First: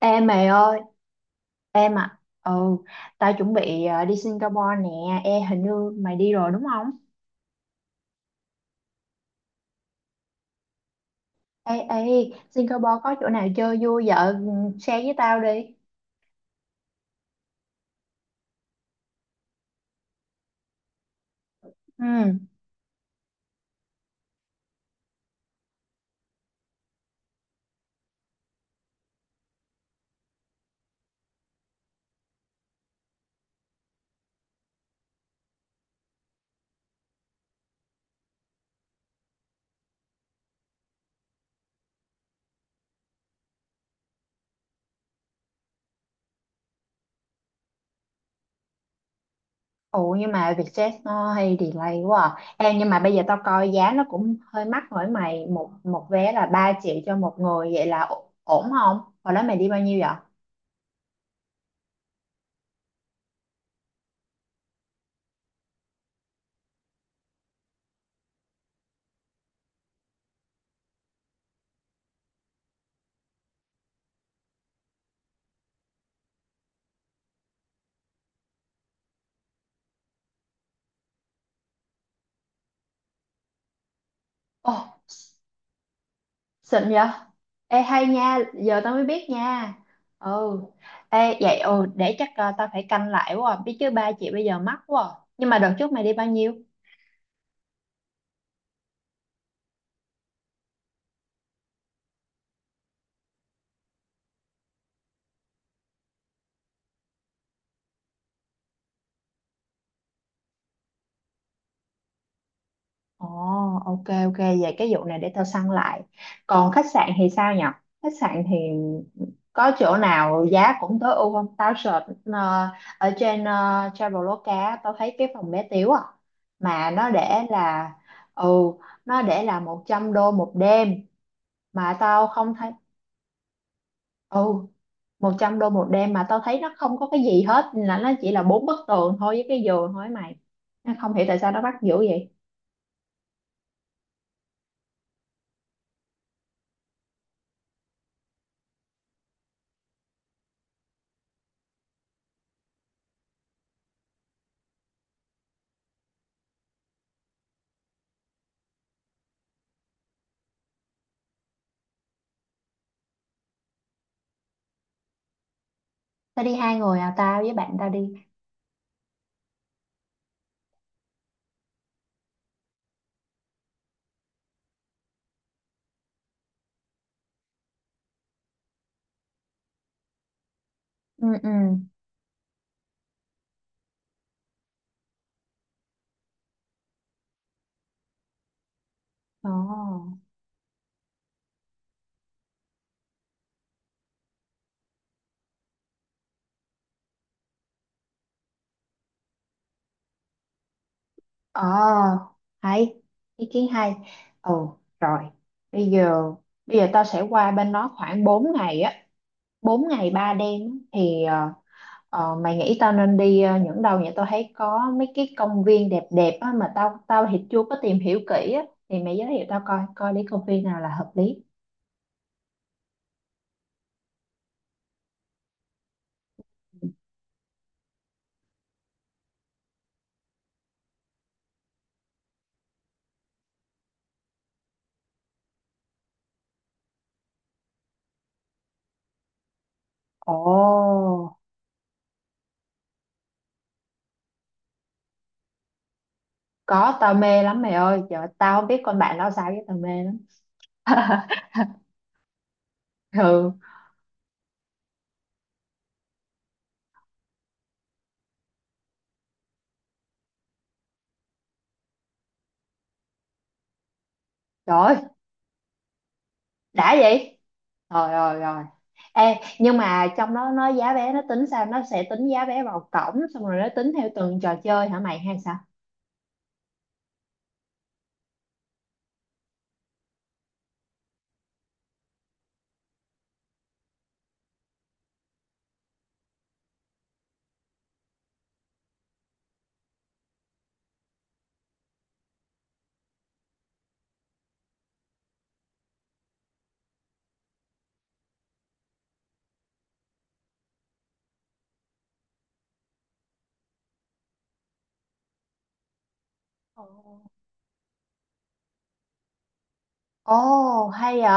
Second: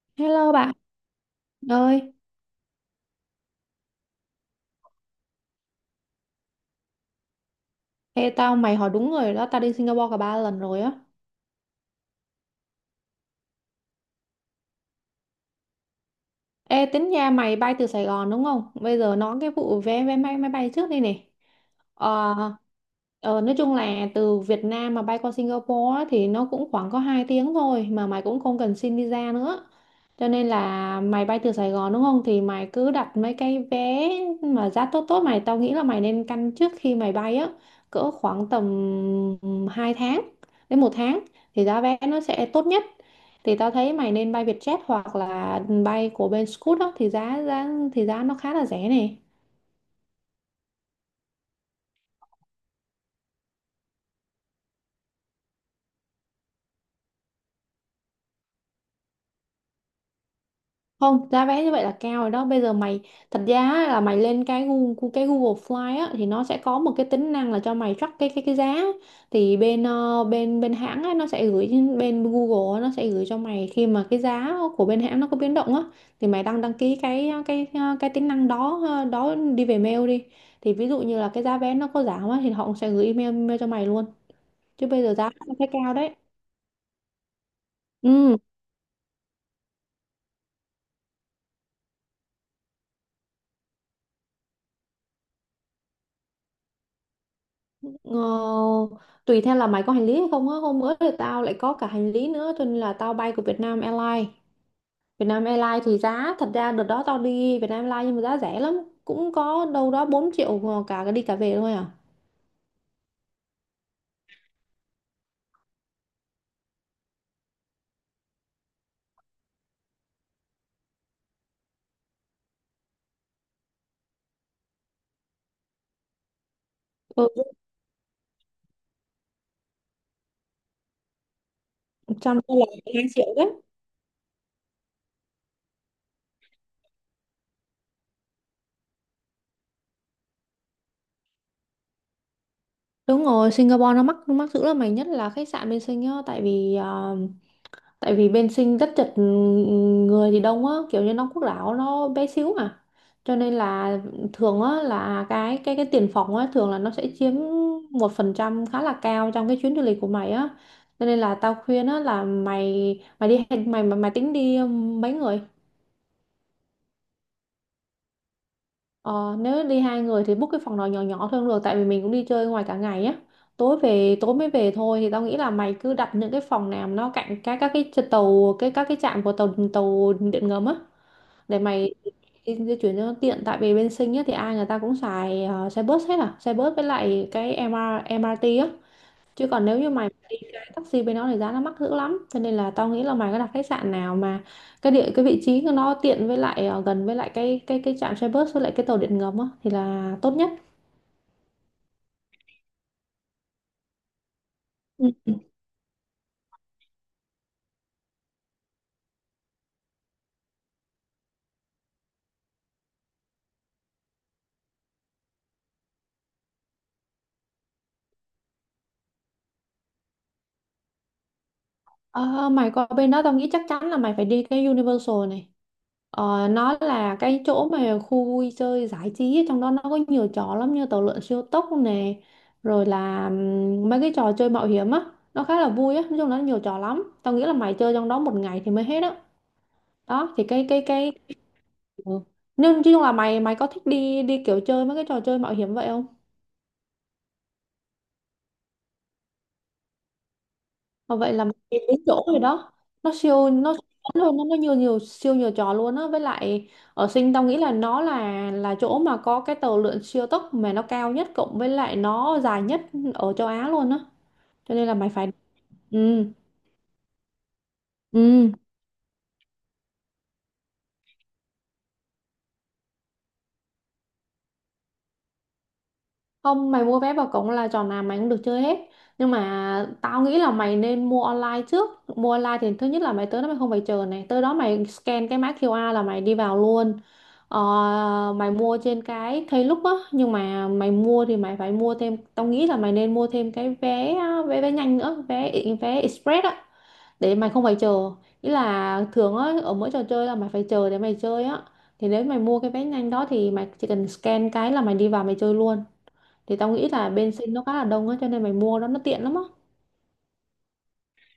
Em mày Hello bạn ơi, em ơi, à. Ừ, tao chuẩn bị đi Singapore nè. Ê, hình như mày đi rồi đúng không? ê tao mày hỏi đúng người đó, tao đi Singapore cả ba lần rồi á. Ê, ê, Singapore có chỗ nào chơi vui vậy? Ừ, share với tao đi. Ê tính nhà mày bay từ Sài Gòn đúng không? Bây giờ nói cái vụ vé vé máy máy bay trước đây này. Ừ. Ờ, nói chung là từ Việt Nam mà bay qua Singapore á, thì nó cũng khoảng có 2 tiếng thôi mà mày cũng không cần xin visa nữa. Cho nên là mày bay từ Sài Gòn đúng không? Thì mày cứ đặt mấy cái vé mà giá tốt tốt mày. Tao nghĩ là mày nên căn trước khi mày bay á. Cỡ khoảng tầm 2 tháng đến một tháng. Thì giá vé nó sẽ tốt nhất. Thì tao thấy mày nên bay Vietjet hoặc là bay của bên Scoot á. Thì giá giá thì giá nó khá là rẻ này. Ủa nhưng mà Vietjet nó hay delay quá à. Em nhưng mà bây giờ tao coi giá nó cũng hơi mắc rồi mày. Một một vé là 3 triệu cho một người vậy là ổn không? Hồi đó mày đi bao nhiêu vậy? Không, giá vé như vậy là cao rồi đó. Bây giờ mày thật ra á, là mày lên cái Google Fly á thì nó sẽ có một cái tính năng là cho mày track cái giá. Thì bên ờ, bên bên hãng á nó sẽ gửi bên Google á, nó sẽ gửi cho mày khi mà cái giá của bên hãng nó có biến động á, thì mày đăng đăng ký cái cái tính năng đó, đó, đi về mail đi. Thì ví dụ như là cái giá vé nó có giảm á thì họ cũng sẽ gửi email cho mày luôn. Chứ Ồ, bây giờ giá nó thấy cao đấy. xịn vậy? Ê hay nha, Ừ. giờ tao mới biết nha. Ừ. Ê vậy ừ để chắc tao phải canh lại quá. À. Biết chứ ba chị bây giờ mắc quá. À. Nhưng mà đợt trước mày đi bao nhiêu? Ờ, Tùy theo là mày có hành lý hay không á, hôm bữa thì tao lại có cả hành lý nữa cho nên là tao bay của Vietnam Airlines. Thì giá thật ra đợt đó tao đi Vietnam Airlines nhưng mà giá rẻ lắm, cũng có đâu đó 4 triệu mà cả cái đi cả về thôi à. Ồ, ok ok vậy cái vụ này để tao săn lại. Còn khách sạn thì sao nhở? Khách sạn thì có chỗ nào giá cũng tối ưu không? Tao search ở trên Traveloka á, tao thấy cái phòng bé tiếu à mà nó Ừ, để là ừ nó để là 100 đô một đêm mà tao trong không đó là thấy 2 triệu đấy. ừ 100 đô một đêm mà tao thấy nó không có cái gì hết, là nó chỉ là bốn bức tường thôi với cái giường thôi ấy mày, nó không hiểu tại sao nó bắt dữ vậy. Đúng rồi, Singapore nó mắc dữ lắm mày, nhất là khách sạn bên Sing á. Tại vì bên Sinh rất chật, người thì đông á, kiểu như Đông Quốc Đảo nó bé xíu mà, cho nên là thường á là cái tiền phòng á thường là nó sẽ chiếm một phần trăm khá là cao trong cái chuyến du lịch của mày á. Cho nên là tao khuyên á, là mày mày đi mày mày, mày tính đi mấy người. Tao đi hai người à, tao với bạn tao đi. Ờ, nếu đi hai người thì book cái phòng nào nhỏ nhỏ thôi cũng được, tại vì mình cũng đi chơi ngoài cả ngày á, tối mới về thôi. Thì tao nghĩ là mày cứ đặt những cái phòng nào mà nó cạnh các cái tàu cái các cái trạm của tàu tàu điện ngầm á, Ừ, ừ. để mày đi di chuyển cho nó tiện. Tại vì bên Sinh nhất thì ai người ta cũng xài xe bus hết à, xe bus với lại cái MR, MRT á. Chứ còn nếu như mày Ồ. đi cái taxi bên đó thì giá nó mắc dữ lắm, cho nên là tao nghĩ là mày có đặt khách sạn nào mà cái vị trí của nó tiện, với lại gần với lại cái trạm xe bus với lại cái tàu điện ngầm á, thì là tốt nhất. Ồ hay, ý kiến hay. Ồ Ừ. rồi, bây giờ bây giờ tao sẽ qua bên đó khoảng 4 ngày á, 4 ngày 3 đêm á. Thì ờ, mày nghĩ tao nên đi những đâu nhỉ? Tao thấy có mấy cái công viên đẹp đẹp á, mà tao tao thì chưa có tìm hiểu kỹ á. Thì mày giới thiệu tao coi coi đi công viên nào là hợp lý. Ờ, mày qua bên đó tao nghĩ chắc chắn là mày phải đi cái Universal này. Ờ, nó là cái chỗ mà khu vui chơi giải trí ấy, trong đó nó có nhiều trò lắm, như tàu lượn siêu tốc nè, rồi là mấy cái trò chơi mạo hiểm á, nó khá là vui á. Nói chung là nó nhiều trò lắm, tao nghĩ là mày chơi trong đó một ngày thì mới hết á. Đó, Ồ, thì cái ừ. nhưng nói chung là mày mày có thích đi đi kiểu chơi mấy cái trò chơi mạo hiểm vậy không? có, tao mê lắm mày ơi. Trời ơi, tao không biết con bạn tao sao chứ tao mê lắm. Ờ, vậy là mình đi đúng chỗ rồi đó. Ừ, Nó siêu luôn, nó nhiều nhiều siêu nhiều trò luôn á. Với lại ở Sinh tao nghĩ là nó là chỗ mà có cái tàu lượn siêu tốc mà nó cao nhất cộng với lại nó dài nhất ở châu Á luôn á, cho trời nên là ơi, mày phải. Ừ, đã vậy. Rồi rồi ừ. rồi. Ê, nhưng mà trong đó nó giá vé nó tính sao? Nó sẽ tính giá vé vào cổng xong rồi nó tính theo từng trò chơi hả mày hay sao? Không, mày mua vé vào cổng là trò nào mày cũng được chơi hết. Nhưng mà tao nghĩ là mày nên mua online trước. Mua online thì thứ nhất là mày tới đó mày không phải chờ này. Tới đó mày scan cái mã QR là mày đi vào luôn. Ờ, mày mua trên cái Klook á. Nhưng mà mày mua thì mày phải mua thêm. Tao nghĩ là mày nên mua thêm cái vé vé vé nhanh nữa. Vé vé express á. Để mày không phải chờ. Ý là thường á, ở mỗi trò chơi là mày phải chờ để mày chơi á. Thì nếu mày mua cái vé nhanh đó thì mày chỉ cần scan cái là mày đi vào mày chơi luôn. Thì tao Ồ. nghĩ là bên sinh nó khá là đông á, cho nên mày mua đó nó tiện lắm á. Ồ, hay vậy.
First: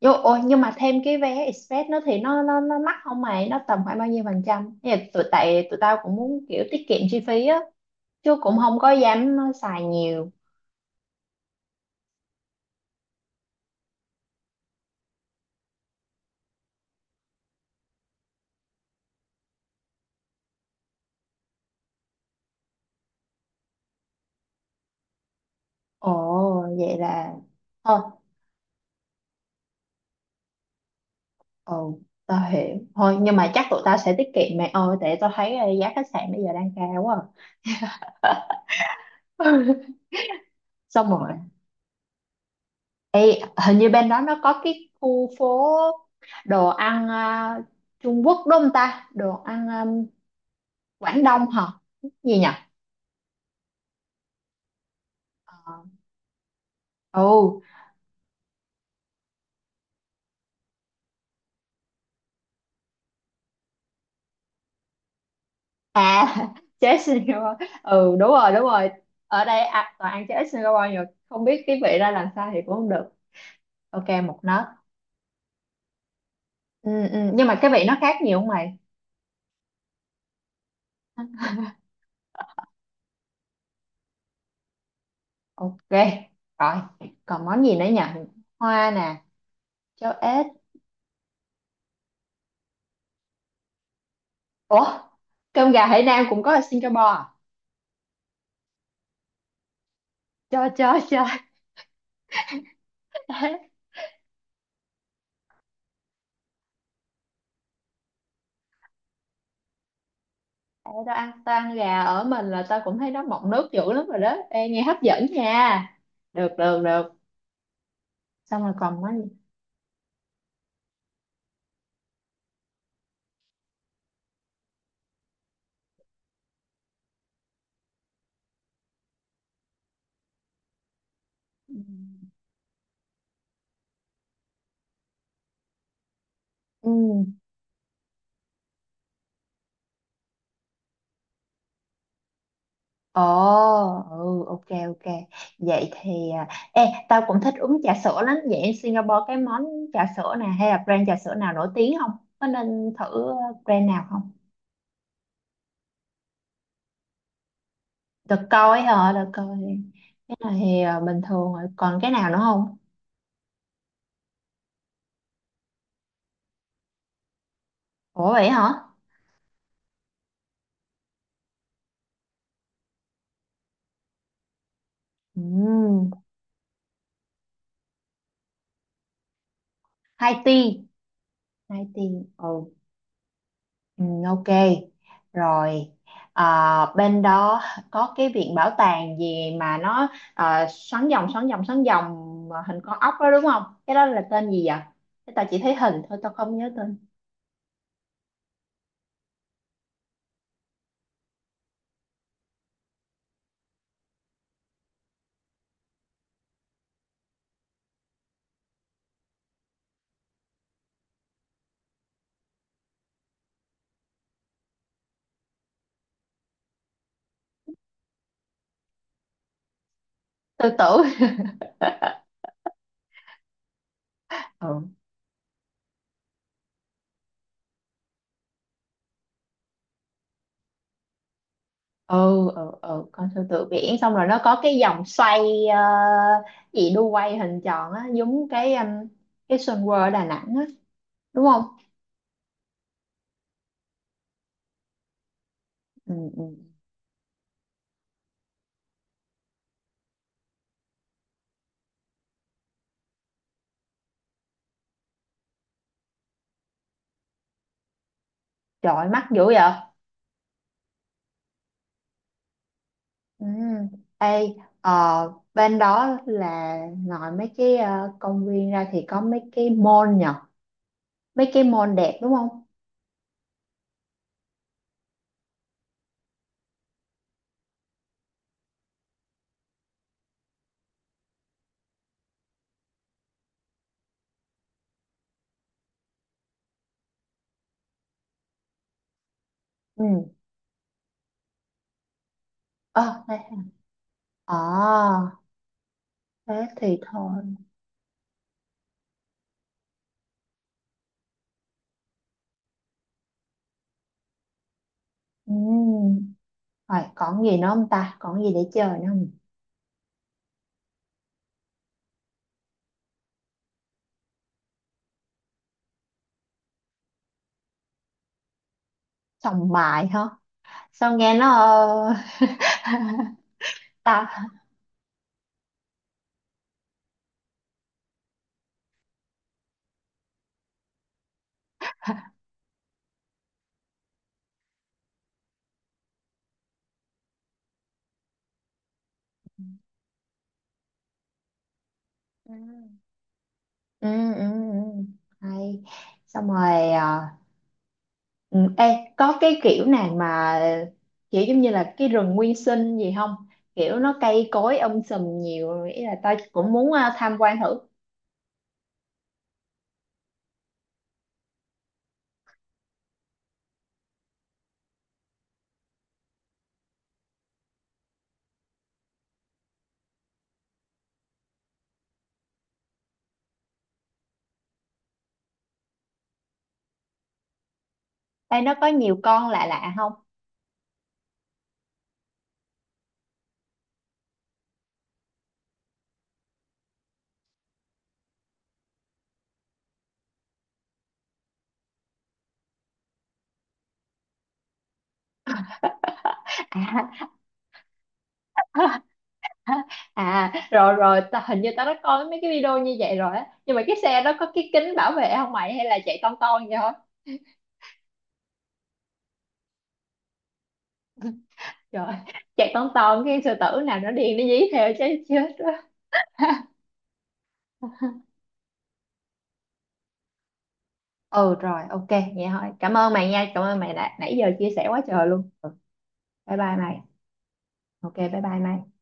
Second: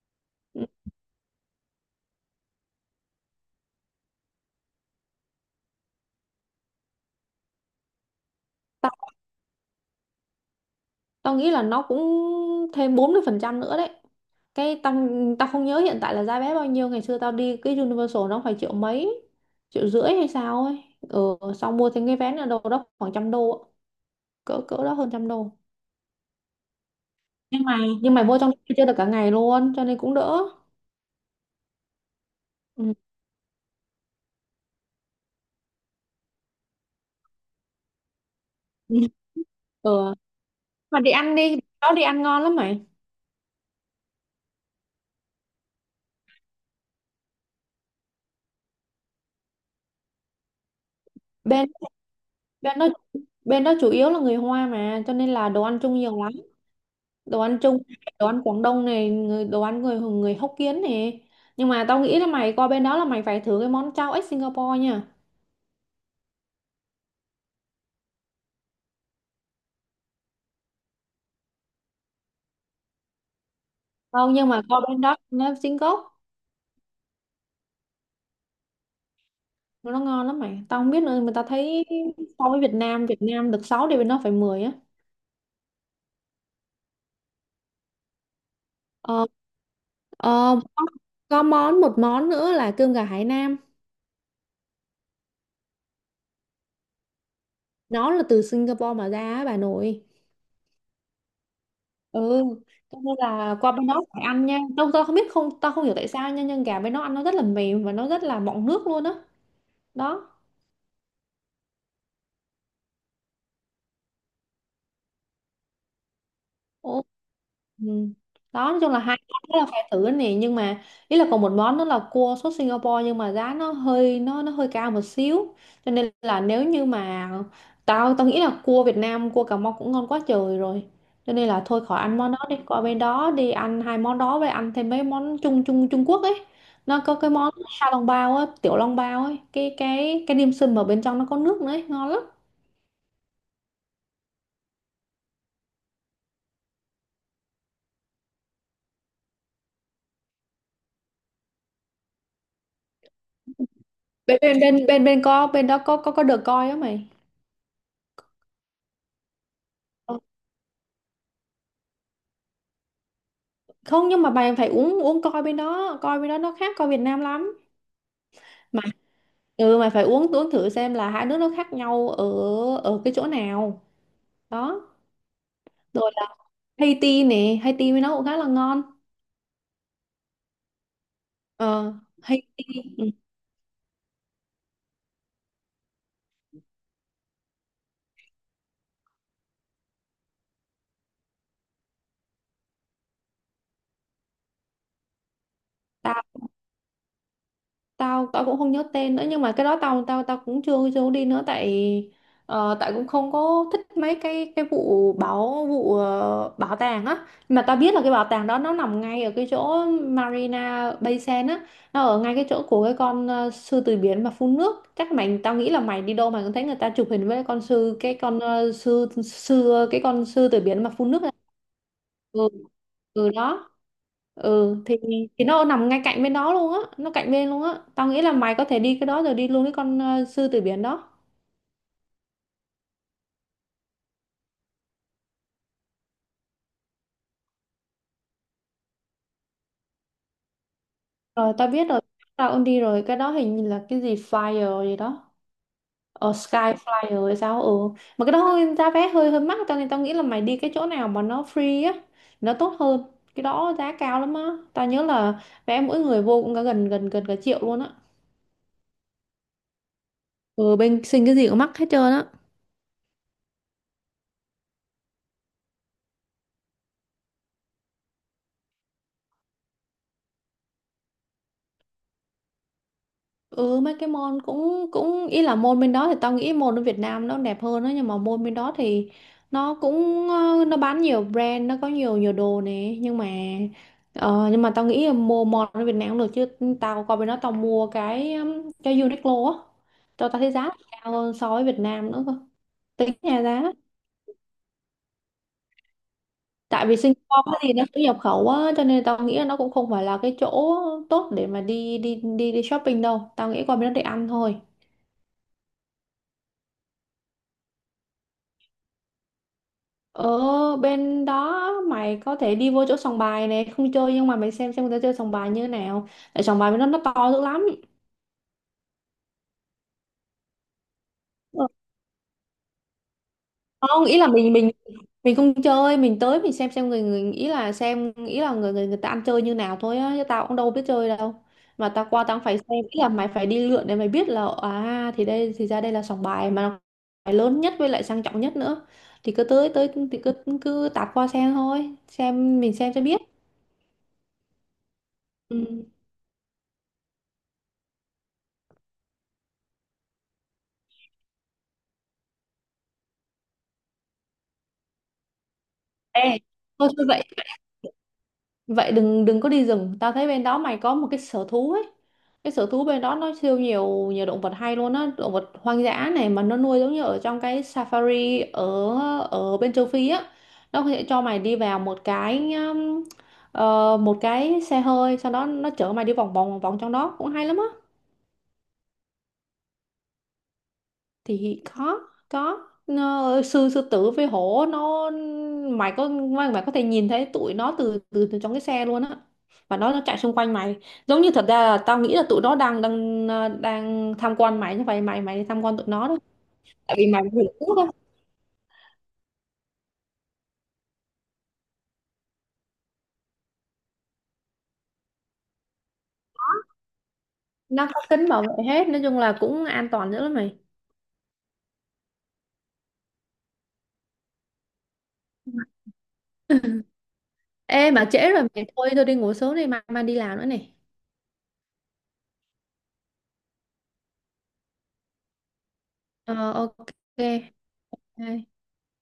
Vô, ôi, nhưng Ừ, mà thêm cái vé express nó thì nó mắc không mày? Nó tầm khoảng bao nhiêu phần trăm? Thì tại tụi tao cũng muốn kiểu tiết kiệm chi phí á, chứ cũng không có tao dám xài nhiều. tao nghĩ là nó cũng thêm 40% nữa đấy. Cái tao Tao không nhớ hiện tại là giá vé bao nhiêu, ngày xưa tao đi cái Universal nó phải triệu mấy, triệu rưỡi hay sao ấy. Ừ, xong mua thêm cái vé nữa đâu đó khoảng trăm đô ạ. Cỡ cỡ đó, hơn trăm đô. Ồ, vậy là Nhưng mà thôi. nhưng Mày mua trong đó chơi được cả ngày luôn cho nên cũng đỡ. Ồ, tao hiểu. Ừ. Thôi, nhưng mà chắc tụi tao sẽ tiết kiệm mày ơi, tại tao thấy giá khách sạn bây giờ đang cao quá. À. Ừ. Mà Xong đi rồi, ăn đi, đó đi ăn ngon lắm mày. hình như bên đó nó có cái khu phố đồ ăn à, Trung Quốc đúng không ta? Đồ ăn à, Quảng Đông Bên hả? Gì nhỉ? bên đó Bên đó chủ yếu là người Hoa mà, cho nên là Ờ. đồ ăn chung nhiều lắm. Đồ ăn Ồ, Trung này, đồ ăn Quảng Đông này, người đồ ăn người người Hokkien này. Nhưng mà tao nghĩ là mày qua bên đó là mày phải thử cái món chao ếch Singapore nha. à. Chế Singapore. Ừ đúng rồi, đúng rồi. Ở đây à, toàn ăn chế Singapore nhiều, không biết cái vị ra làm sao thì cũng không được. Ok, Tao một nhưng mà nấc. Qua bên đó nó chính gốc, Ừ, ừ. Nhưng mà cái vị nó khác nhiều không mày? nó ngon lắm mày. Tao không biết nữa mà tao thấy so với Việt Nam, được 6 thì bên đó phải 10 á. Ok. Rồi, còn món gì nữa nhỉ? Hoa nè, ờ, cháo ếch. ờ, có, có một món nữa là cơm gà Hải Nam. Ủa, cơm gà Hải Nam cũng có ở Singapore à? Nó là từ Singapore mà ra á bà nội. Cho cho. Ừ, cho nên là qua bên đó phải ăn nha. Tao, tao không biết không hiểu tại sao nha, nhưng gà bên đó ăn nó rất là mềm và nó rất là mọng nước luôn á. Đó. Ê, tao ăn gà ở mình là tao cũng thấy nó mọng nước dữ lắm rồi đó. Ê, nghe hấp dẫn nha. Được được Ủa, được. ừ. Xong Đó, rồi nói chung là còn hai món gì? món đó là phải thử nè, nhưng mà ý là còn một món đó là cua sốt Singapore. Nhưng mà giá nó hơi cao một xíu, cho nên là nếu như mà tao tao nghĩ là cua Việt Nam, cua Cà Mau cũng ngon quá trời rồi, cho nên là thôi khỏi ăn món đó đi, qua bên đó đi ăn hai món đó với ăn thêm mấy món Trung Trung Trung Quốc ấy. Ừ. Nó có cái món sa long bao á, tiểu long bao ấy, cái dim sum mà bên trong nó có nước nữa ấy, ngon lắm. Ồ, ừ, ok, ok. Vậy thì, à, ê, tao cũng thích uống trà sữa lắm. Vậy ở Singapore cái món trà sữa nè hay là brand trà sữa nào nổi tiếng không? Có nên thử brand nào không? Bên bên bên bên bên có Bên đó có được coi á mày. Được coi hả, được coi. Cái này thì à, bình thường rồi. Còn cái nào nữa không? Không, nhưng mà bạn phải uống uống coi, bên đó nó khác coi Việt Nam lắm. Ủa vậy hả? Mà ừ, mày phải uống uống thử xem là hai nước nó khác nhau ở ở cái chỗ nào đó. Ừ, Rồi là Haiti nè, Haiti với nó cũng khá là ngon. hai tea, hai Ờ tea. Haiti. Ừ. Ừ, Ừ, ok rồi, à, bên đó có cái viện bảo tàng gì mà nó à, xoắn vòng xoắn vòng xoắn vòng mà hình con ốc đó đúng không, cái đó là tên gì vậy? Cái tao chỉ thấy hình thôi tao tao không nhớ tên. tao tao cũng không nhớ tên nữa, nhưng mà cái đó tao tao tao cũng chưa chưa có đi nữa. Tại ờ, tại cũng không có thích mấy cái vụ bảo vụ ờ, bảo tàng á. Nhưng mà tao biết là cái bảo tàng đó nó nằm ngay ở cái chỗ Marina Bay Sands á. Nó ở ngay cái chỗ của cái con sư tử biển mà phun nước. Chắc mày, tao nghĩ là mày đi đâu mày cũng thấy người ta chụp hình với con sư cái con ờ, sư sư cái con sư tử Sư biển mà tử. phun nước á. Ừ. Ừ, đó, ừ Ừ, thì nó nằm ngay cạnh bên đó luôn á, tao nghĩ là mày có thể đi cái đó rồi đi luôn cái con sư tử biển đó. ừ. Ừ, ừ. Con sư tử biển xong rồi nó có cái vòng xoay ờ, gì đu quay hình tròn á, giống cái Sun World Đà Nẵng á, đúng Rồi, không? tao biết rồi, tao cũng đi rồi. Cái đó hình như là cái gì flyer gì đó, Ừ, ờ ừ. sky flyer hay sao. Ừ, mà cái đó giá vé hơi hơi mắc, cho nên tao nghĩ là mày đi cái chỗ nào mà nó free á, nó tốt hơn. Cái đó giá cao lắm á, tao nhớ là vé mỗi người vô cũng cả gần gần gần cả triệu luôn á. Trời ơi, mắc dữ vậy. Ừ, bên sinh cái gì cũng mắc hết trơn á. Ừ. Ê, ờ, bên đó là ngoài mấy cái công viên ra thì có mấy cái mall nhở. Mấy cái mall đẹp đúng không? Ừ, mấy cái môn cũng cũng ý là môn bên đó thì tao nghĩ môn ở Việt Nam nó đẹp hơn đó. Nhưng mà môn bên đó thì nó cũng nó bán nhiều brand, nó có nhiều nhiều đồ nè. Nhưng mà tao nghĩ là mua món ở Việt Nam cũng được chứ. Tao qua bên đó tao mua cái Uniqlo á, Ừ. tao tao thấy giá cao hơn so với Việt Nam nữa cơ. Tính Ờ, đây. nhà giá, Ờ, thế tại vì thì thôi. Singapore thì nó cũng nhập khẩu á, cho nên tao nghĩ là nó cũng không phải là cái chỗ tốt để mà đi đi đi đi shopping đâu. Tao nghĩ qua bên đó để ăn thôi. Ừ. Rồi, còn gì nữa không ta? Còn gì để chơi nữa không? Ở bên đó mày có thể đi vô chỗ sòng bài này, không chơi nhưng mà mày xem người ta chơi sòng bài như thế nào. Tại sòng bài bên đó nó to dữ lắm. Sòng bài hả? Sao nghe nó... Ờ, không ý là ta... mình không chơi, mình tới mình xem người người ý là xem ý là người người người ta ăn chơi như nào thôi á, chứ tao cũng đâu biết chơi đâu. Mà tao qua tao cũng phải xem, ý là mày phải đi lượn để mày biết là à, thì đây, thì ra đây là sòng bài mà nó phải lớn nhất với lại sang trọng nhất nữa. Thì cứ tới tới thì cứ cứ tạt qua xem thôi, Ừ. xem mình xem cho biết. Ừ, ừ, ừ. Hay. Ừ. Xong rồi... ừ, ê, có cái kiểu nào mà kiểu giống như là cái rừng nguyên sinh gì không? Kiểu nó cây cối sùm nhiều, ý là tao Ê, cũng thôi muốn thôi vậy tham quan thử. vậy đừng đừng có đi rừng. Tao thấy bên đó mày có một cái sở thú ấy, cái sở thú bên đó nó siêu nhiều nhiều động vật hay luôn á, động vật hoang dã này, mà nó nuôi giống như ở trong cái safari ở ở bên châu Phi á. Nó sẽ cho mày đi vào một cái một cái xe hơi, sau đó nó chở mày đi vòng vòng vòng trong đó cũng hay lắm á. Ê, nó có nhiều con lạ lạ không? Thì có nó, sư sư tử với hổ nó, mày có thể nhìn thấy tụi nó từ từ, từ trong cái xe luôn á, và nó chạy xung quanh mày. Giống như thật ra là tao nghĩ là tụi nó đang đang ờ, đang tham quan mày, như vậy mày, mày đi tham quan tụi nó đó. Tại vì mày À. vừa trước á, À rồi rồi, tao, hình như tao đã coi mấy cái video như vậy rồi á. Nhưng mà cái xe đó có cái kính bảo vệ không mày? Hay là chạy ton ton vậy thôi? nó có kính bảo vệ hết, nói chung là cũng an toàn dữ lắm mày. Rồi, chạy ton ton cái sư tử nào nó điên nó dí theo chứ chết đó. Ê, mà trễ rồi mày, thôi tôi đi ngủ sớm đi, mai mai đi làm nữa này. Ừ rồi, ok, vậy thôi. Cảm ơn mày nha, cảm ơn mày đã nãy giờ chia sẻ quá trời luôn. Ờ, Bye bye ok. mày. Ok, bye bye mày.